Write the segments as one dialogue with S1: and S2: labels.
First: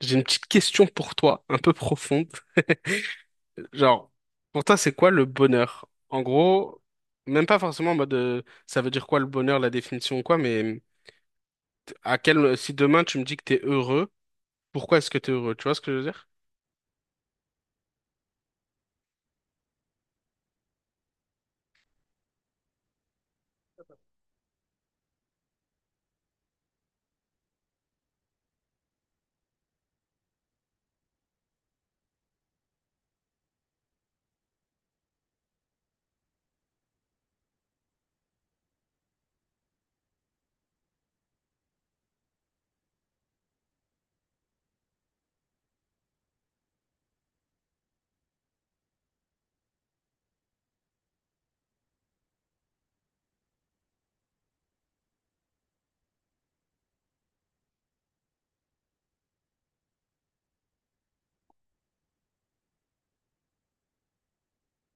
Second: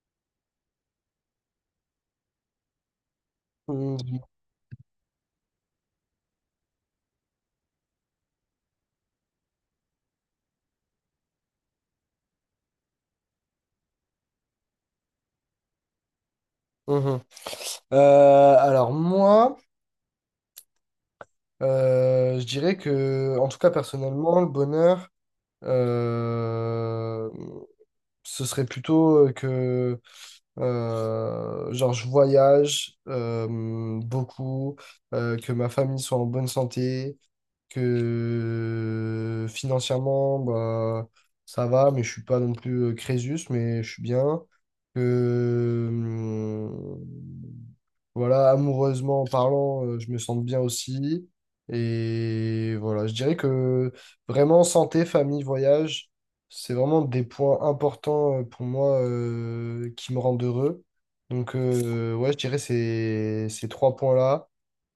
S1: J'ai une petite question pour toi, un peu profonde. Genre,
S2: Mhm.
S1: pour toi, c'est quoi le bonheur? En gros, même pas forcément en mode ça veut dire quoi le bonheur, la définition ou quoi, mais à quel si demain tu me dis que t'es heureux, pourquoi est-ce que t'es heureux? Tu vois ce que je veux dire?
S2: Mhm. Alors moi, je dirais que, en tout cas personnellement, le bonheur, euh, ce serait plutôt que, genre, je voyage beaucoup, que ma famille soit en bonne santé, que financièrement, bah, ça va, mais je suis pas non plus Crésus, mais je suis bien, que voilà, amoureusement parlant, je me sens bien aussi. Et voilà, je dirais que vraiment santé, famille, voyage, c'est vraiment des points importants pour moi qui me rendent heureux. Donc ouais, je dirais ces trois points-là.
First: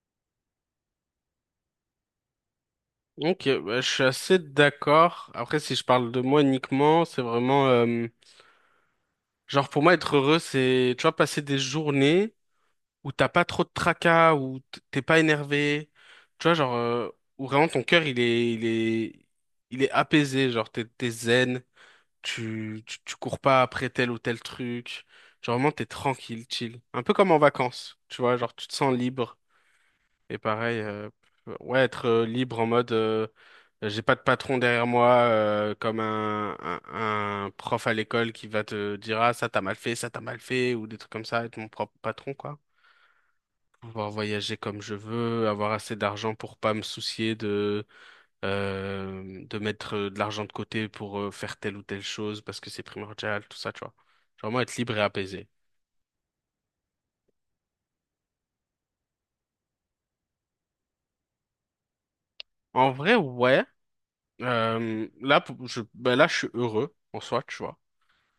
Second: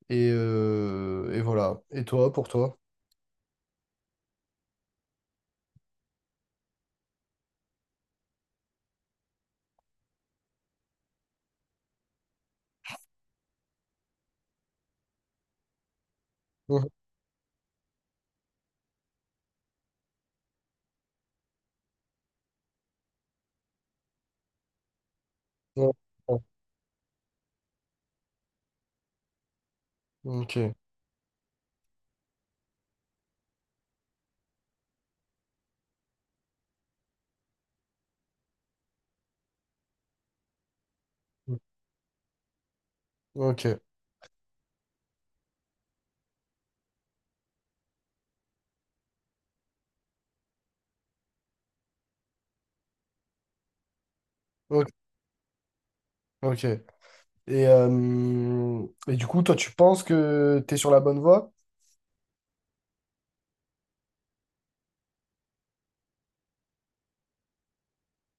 S2: Et voilà. Et toi, pour toi?
S1: Ok, bah, je suis assez d'accord. Après, si je parle de moi uniquement, c'est vraiment genre pour moi être heureux, c'est tu vois passer des journées Où t'as pas trop de tracas, où t'es pas énervé, tu vois, genre,
S2: Mhm.
S1: euh, où vraiment ton cœur, il est apaisé, genre, t'es zen, tu cours pas après tel ou tel truc, genre, vraiment, t'es
S2: Ouais.
S1: tranquille, chill. Un peu comme en vacances, tu vois, genre, tu te sens libre, et
S2: Ok.
S1: pareil, ouais, être libre en mode, j'ai pas de patron derrière moi, comme un prof à l'école qui va te dire, ah, ça t'as mal fait, ça t'as mal fait, ou des trucs comme ça, être mon propre patron, quoi.
S2: Ok.
S1: Pouvoir voyager comme je veux, avoir assez d'argent pour pas me soucier de mettre de l'argent de côté pour faire telle ou telle chose parce que c'est primordial, tout ça, tu vois. Genre vraiment être
S2: Ok.
S1: libre et apaisé.
S2: Ok. Et du coup, toi, tu penses que tu es sur la bonne voie?
S1: En vrai, ouais. Là, ben là, je suis heureux en soi, tu vois.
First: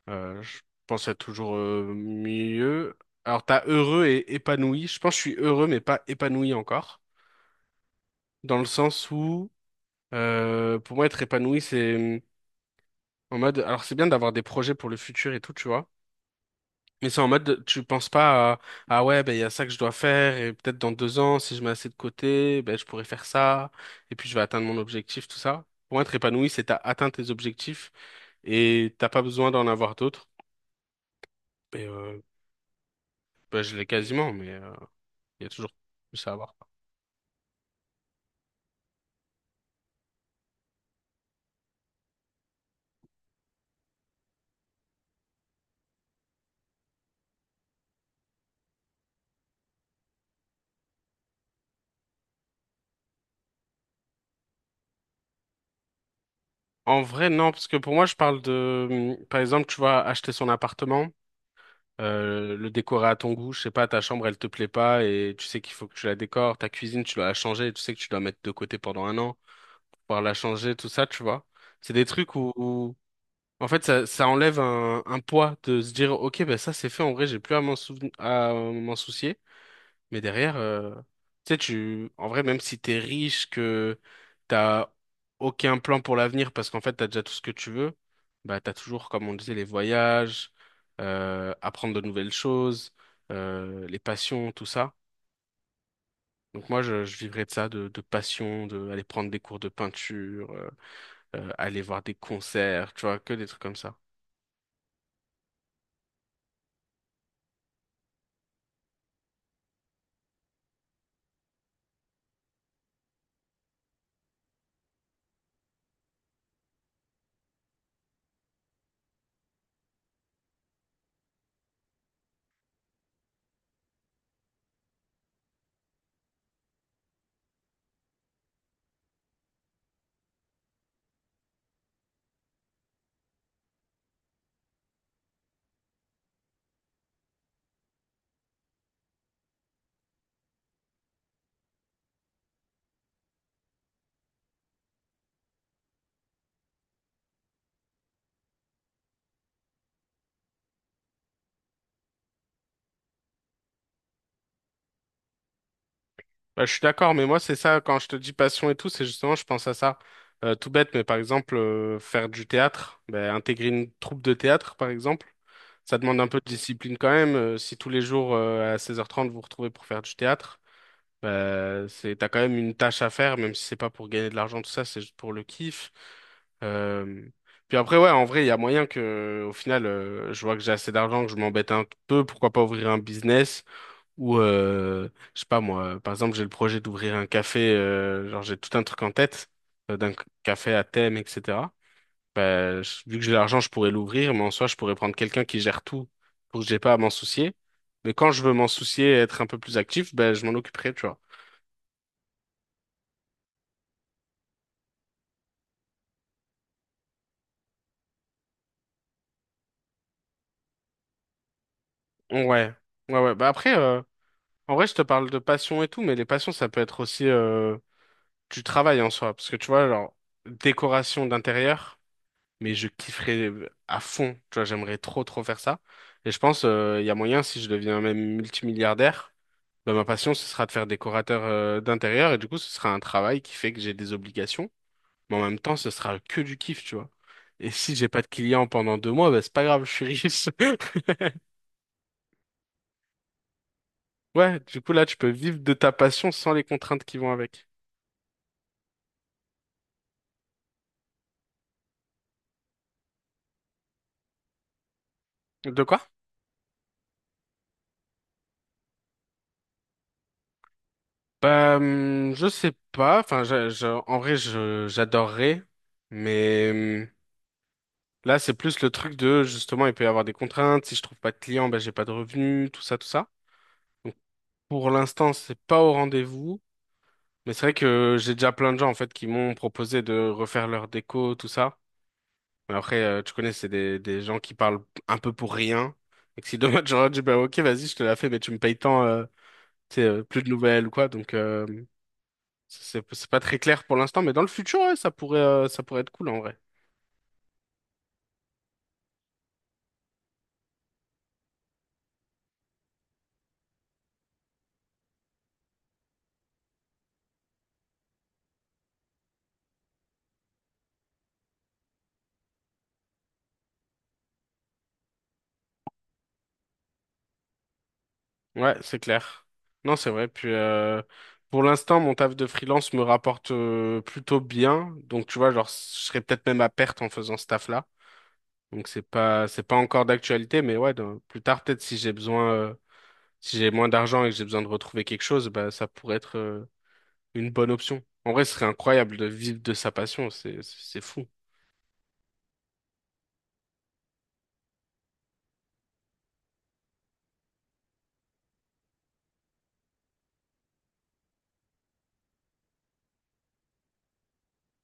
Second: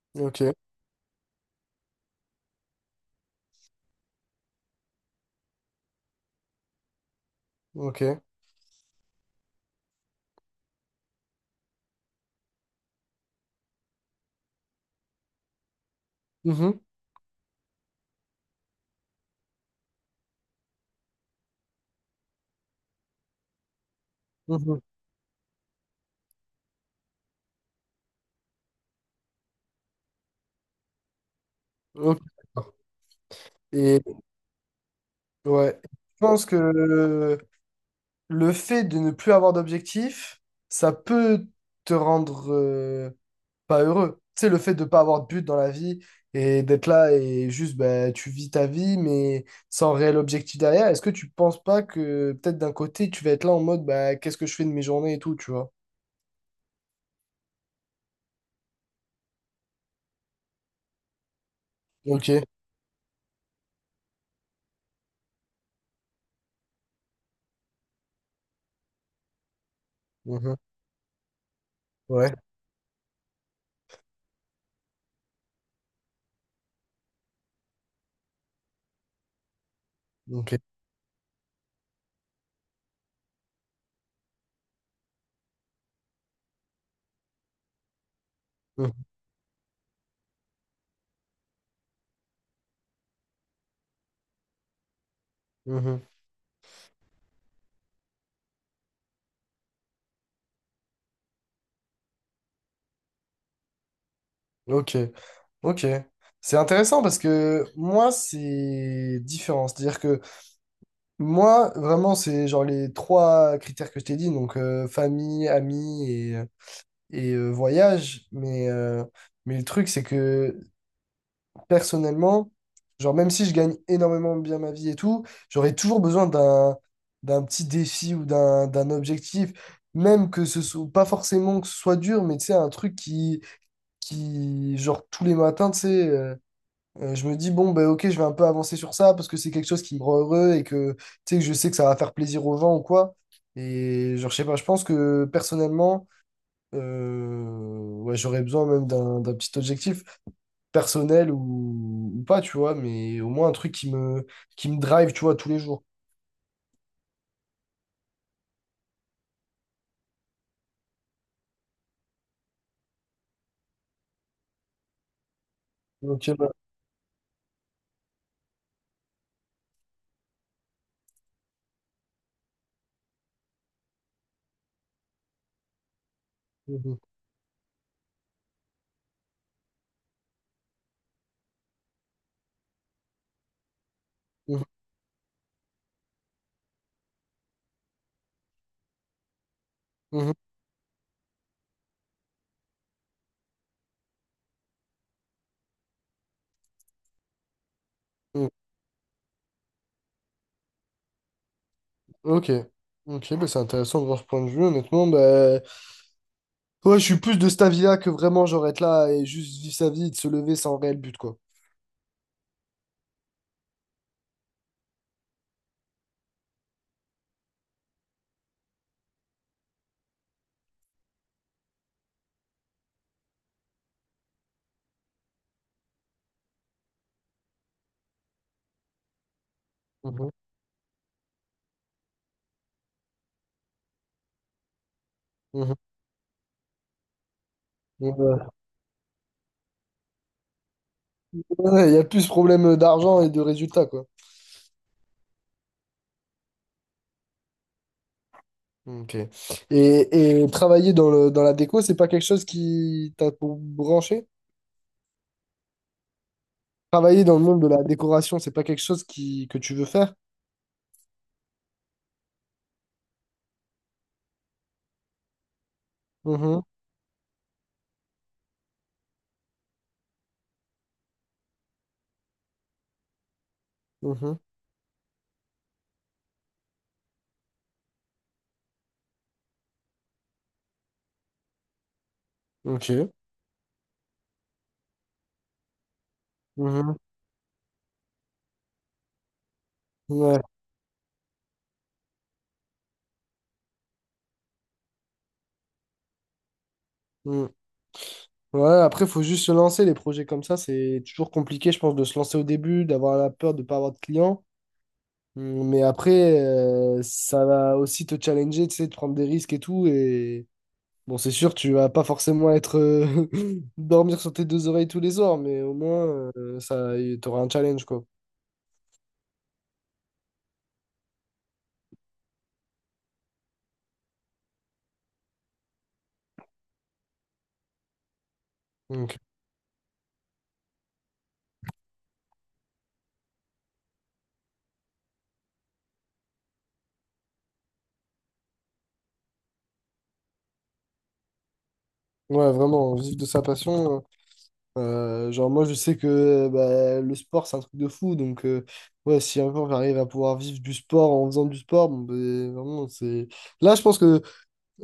S2: Ok.
S1: Je pense être toujours mieux. Alors, t'as heureux et épanoui. Je pense que je suis heureux, mais pas épanoui encore.
S2: Ok.
S1: Dans le sens où, pour moi, être épanoui, c'est en mode, alors c'est bien d'avoir des projets pour le futur et tout, tu vois.
S2: Mhm.
S1: Mais c'est en mode, tu penses pas à, ah ouais, ben il y a ça que je dois faire et peut-être dans 2 ans, si je mets assez de côté, ben je pourrais faire ça et puis je vais atteindre mon
S2: Mhm.
S1: objectif, tout ça. Pour être épanoui, c'est t'as atteint tes objectifs et t'as pas besoin d'en avoir d'autres. Et
S2: Ok, d'accord.
S1: ben, je l'ai
S2: Et
S1: quasiment, mais il y a toujours
S2: ouais, je
S1: plus à
S2: pense
S1: avoir.
S2: que le fait de ne plus avoir d'objectif, ça peut te rendre pas heureux. Tu sais, le fait de pas avoir de but dans la vie et d'être là et juste ben, tu vis ta vie, mais sans réel objectif derrière, est-ce que tu penses pas que peut-être d'un côté tu vas être là en mode bah, qu'est-ce que je fais de mes journées et tout, tu vois?
S1: En vrai, non, parce que pour moi, je parle de, par exemple, tu vas acheter son appartement,
S2: Ok.
S1: le décorer à ton goût, je sais pas, ta chambre, elle te plaît pas et tu sais qu'il faut que tu la décores, ta cuisine, tu dois la changer, tu sais que tu dois mettre de côté pendant un an. Pouvoir la
S2: Mhm.
S1: changer, tout ça, tu vois. C'est des
S2: Ouais.
S1: trucs où, en fait, ça enlève un poids de se dire, ok, ben ça c'est fait, en vrai, j'ai plus à m'en à m'en soucier. Mais derrière,
S2: Ok.
S1: tu sais, tu, en vrai, même si t'es riche, que t'as aucun plan pour l'avenir parce qu'en fait, t'as déjà tout ce que tu veux, bah, t'as
S2: Mhm.
S1: toujours, comme on disait, les voyages, apprendre de nouvelles choses, les passions, tout ça.
S2: Mhm.
S1: Donc moi, je vivrais de ça, de passion, de aller prendre des cours de peinture, aller voir des concerts, tu vois, que des trucs comme ça.
S2: Ok, ok. C'est intéressant parce que moi, c'est différent. C'est-à-dire que moi, vraiment, c'est genre les trois critères que je t'ai dit, donc famille, amis et voyage. Mais le truc, c'est que personnellement, genre même si je gagne énormément bien ma vie et tout, j'aurais toujours besoin d'un petit défi ou d'un objectif, même que ce soit pas forcément que ce soit dur, mais tu sais, un truc qui genre tous les matins, tu sais. Je me dis, bon, ben, ok, je vais un peu avancer sur ça parce que c'est quelque chose qui me rend heureux et que, tu sais, que je sais que ça va faire plaisir aux gens ou quoi. Et genre, je sais pas, je pense que personnellement, euh, ouais, j'aurais besoin même d'un petit objectif personnel ou pas, tu vois, mais au moins un truc qui me drive, tu vois, tous les jours.
S1: Bah, je suis d'accord, mais moi, c'est ça, quand je te dis passion et tout, c'est justement, je pense à ça. Tout bête, mais par exemple, faire du théâtre, bah, intégrer une troupe de théâtre, par exemple, ça demande un
S2: Ok,
S1: peu de
S2: bah,
S1: discipline quand même. Si tous les jours, à 16h30 vous vous retrouvez pour faire du théâtre, c'est, t'as quand même une tâche à faire, même si c'est pas pour gagner de l'argent, tout ça, c'est juste pour le kiff.
S2: mhm,
S1: Euh, Puis après, ouais, en vrai, il y a moyen que, au final, je vois que j'ai assez d'argent, que je m'embête un peu, pourquoi pas ouvrir un business ou,
S2: mhm,
S1: je sais pas moi, par exemple, j'ai le projet d'ouvrir un café, genre j'ai tout un truc en tête, d'un
S2: mhm,
S1: café à thème, etc. Vu que j'ai l'argent, je pourrais l'ouvrir, mais en soi, je pourrais prendre quelqu'un qui gère tout pour que j'ai pas à m'en soucier. Mais quand je
S2: mhm.
S1: veux m'en soucier, être un peu plus actif, ben je m'en occuperai, tu vois.
S2: Ok, ok, bah, c'est intéressant de voir ce point de vue, honnêtement. Bah, ouais, je suis plus de cet avis-là que vraiment, genre, être là et juste vivre sa vie et de se lever sans réel but, quoi.
S1: Ouais, ouais, ouais. Bah après, en vrai, je te parle de passion et tout, mais les passions, ça peut être aussi du travail en soi. Parce que tu vois, genre, décoration d'intérieur, mais je kifferais à fond. Tu vois, j'aimerais trop, trop faire ça. Et je pense, il y a moyen, si je deviens même multimilliardaire, bah, ma
S2: Mmh.
S1: passion, ce sera de faire décorateur d'intérieur. Et du coup, ce sera un travail qui fait que j'ai des obligations. Mais en même
S2: Mhm.
S1: temps, ce sera que du kiff, tu vois. Et si j'ai
S2: Ouais,
S1: pas de
S2: ouais,
S1: clients pendant 2 mois, bah, c'est pas grave, je suis riche.
S2: il y a plus problème d'argent et de résultats, quoi.
S1: Ouais, du coup là tu peux vivre de ta passion sans les contraintes qui vont avec.
S2: Ok. Et travailler dans dans la déco, c'est pas quelque chose qui t'a pour branché?
S1: De quoi?
S2: Travailler dans le monde de la décoration, c'est pas quelque chose que tu veux faire?
S1: Bah, je sais pas. Enfin, en vrai, je, j'adorerais.
S2: Mhm,
S1: Mais là, c'est plus le truc de, justement, il peut y avoir des contraintes. Si je trouve pas de clients, bah, j'ai pas de revenus, tout ça, tout ça. Donc,
S2: mhm.
S1: pour l'instant, c'est pas au rendez-vous. Mais c'est vrai que j'ai déjà plein de gens, en fait, qui m'ont proposé de refaire leur déco, tout ça. Mais après,
S2: Ok.
S1: tu connais, c'est des gens qui parlent un peu pour rien. Et que si demain,
S2: Mhm.
S1: j'aurais dit, bah, ok, vas-y, je te la fais, mais tu me payes tant, c'est
S2: Ouais.
S1: plus de nouvelles ou quoi. Donc c'est pas très clair pour l'instant, mais dans le futur, ouais, ça pourrait être cool en vrai.
S2: Mm. Ouais, après, il faut juste se lancer. Les projets comme ça, c'est toujours compliqué, je pense, de se lancer au début, d'avoir la peur de ne pas avoir de clients. Mm, mais après, ça va aussi te challenger, tu sais, de prendre des risques et tout. Et bon, c'est sûr, tu vas pas forcément être dormir sur tes deux oreilles tous les soirs, mais au moins t'auras un challenge quoi.
S1: Ouais, c'est clair. Non, c'est vrai. Puis pour l'instant, mon taf de freelance me rapporte plutôt bien. Donc tu vois, genre je serais peut-être même à perte en faisant ce taf-là. Donc c'est
S2: Donc,
S1: pas c'est pas encore d'actualité, mais ouais, dans- plus tard peut-être si j'ai besoin si j'ai moins d'argent et que j'ai besoin de retrouver quelque chose, bah ça pourrait être une bonne option. En vrai, ce serait incroyable de vivre de sa passion, c'est fou.
S2: ouais, vraiment, vivre de sa passion. Genre moi, je sais que bah, le sport c'est un truc de fou, donc ouais, si un jour j'arrive à pouvoir vivre du sport en faisant du sport, bon, ben, vraiment c'est. Là, je pense que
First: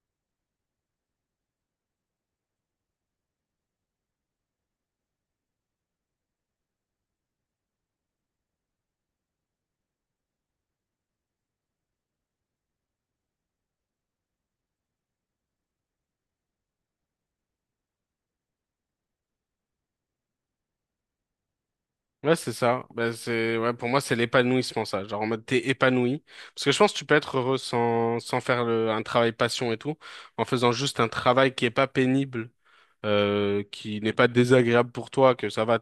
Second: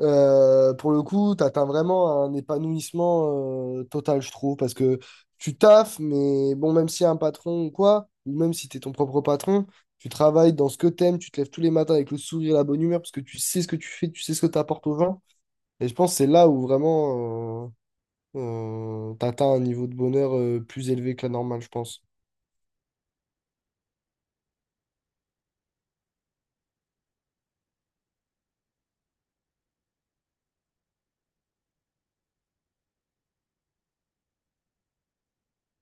S2: Pour le coup, tu atteins vraiment un épanouissement total, je trouve, parce que tu taffes, mais bon, même si y a un patron ou quoi, ou même si tu es ton propre patron, tu travailles dans ce que t'aimes, tu te lèves tous les matins avec le sourire et la bonne humeur, parce que tu sais ce que tu fais, tu sais ce que tu apportes aux gens. Et je pense que c'est là où vraiment tu atteins un niveau de bonheur plus élevé que la normale, je pense.
S1: Ouais, c'est ça. Bah, c'est, ouais, pour moi, c'est l'épanouissement, ça. Genre, en mode, t'es épanoui. Parce que je pense que tu peux être heureux sans faire un travail passion et tout, en faisant juste un travail qui est pas pénible, qui n'est pas désagréable pour toi, que ça va,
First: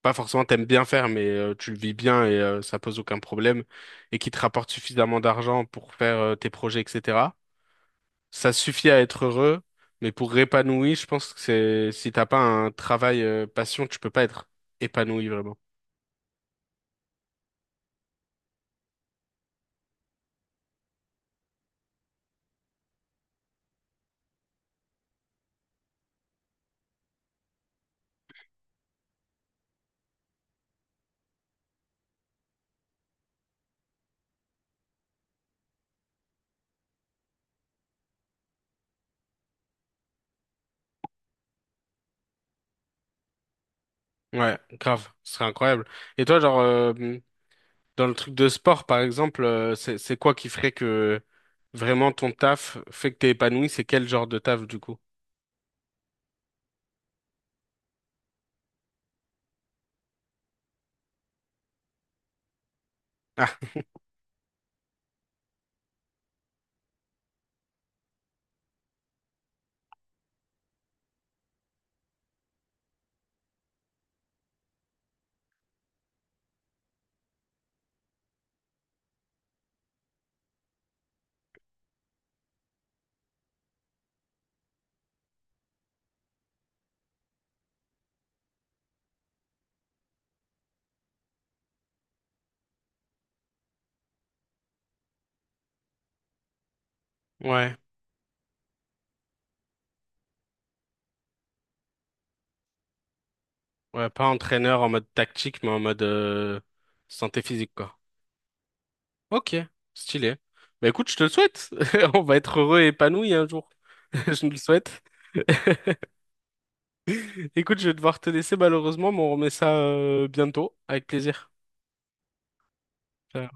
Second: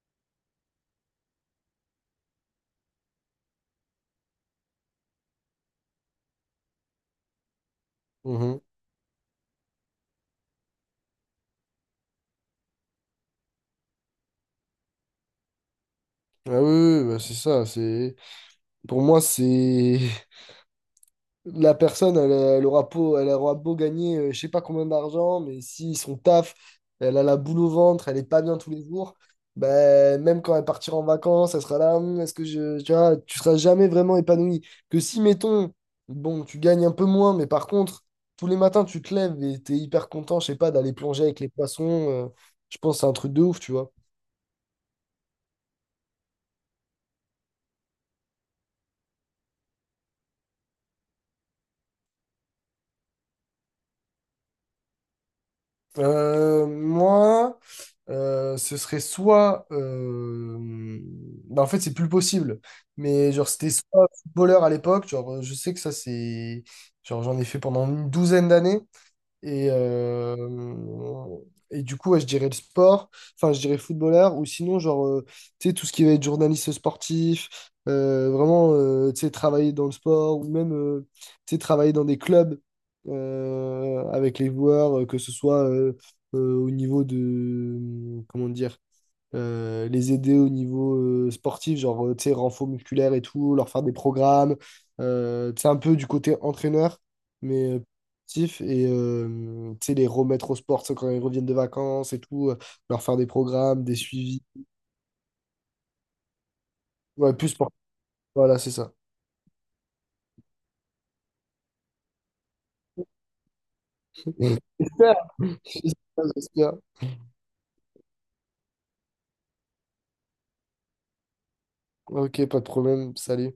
S1: pas forcément t'aimes bien faire, mais tu le vis bien et ça pose aucun problème, et qui te rapporte suffisamment d'argent pour faire tes projets, etc. Ça
S2: Mhm.
S1: suffit à être heureux, mais pour épanoui, je pense que c'est, si t'as pas un travail passion, tu peux pas être épanoui vraiment.
S2: Ah oui, oui, oui, bah c'est ça. C'est… Pour moi, c'est… la personne, elle aura beau gagner, je sais pas combien d'argent, mais si son taf, elle a la boule au ventre, elle est pas bien tous les jours, ben, même quand elle partira en vacances, elle sera là, hum, est-ce que tu vois, tu seras jamais vraiment épanoui. Que si, mettons, bon, tu gagnes un peu moins, mais par contre, tous les matins, tu te lèves et t'es hyper content, je sais pas, d'aller plonger avec les poissons, je pense que c'est un truc de ouf, tu vois.
S1: Ouais, grave, ce serait incroyable. Et toi, genre, dans le truc de sport, par exemple, c'est quoi qui ferait que vraiment ton taf fait que t'es épanoui? C'est quel genre de taf, du coup?
S2: Moi, ce serait soit. Bah, en fait, c'est plus possible. Mais genre,
S1: Ah,
S2: c'était soit footballeur à l'époque. Genre, je sais que ça, c'est. Genre, j'en ai fait pendant 12 années. Et, euh, et du coup, ouais, je dirais le sport, enfin, je dirais footballeur, ou sinon, genre, tu sais, tout ce qui va être journaliste sportif, vraiment, tu sais, travailler dans le sport, ou même, tu sais, travailler dans des clubs avec les joueurs, que ce soit au niveau de, comment dire, les aider au niveau sportif, genre, tu sais, renfort musculaire et tout, leur faire des programmes, tu sais, un peu du côté entraîneur, mais
S1: ouais,
S2: euh, sportif, et tu sais, les remettre au sport, tu sais, quand ils reviennent de vacances et tout, leur faire des programmes, des
S1: ouais, pas
S2: suivis.
S1: entraîneur en mode tactique, mais en mode
S2: Ouais,
S1: santé
S2: plus
S1: physique,
S2: sportif,
S1: quoi.
S2: voilà, c'est ça.
S1: Ok, stylé. Bah écoute, je te le souhaite. On va être heureux et épanoui un jour. Je nous le souhaite.
S2: Super. J'espère, j'espère.
S1: Écoute, je vais devoir te laisser malheureusement, mais on remet ça bientôt, avec plaisir.
S2: Ok, pas de problème, salut.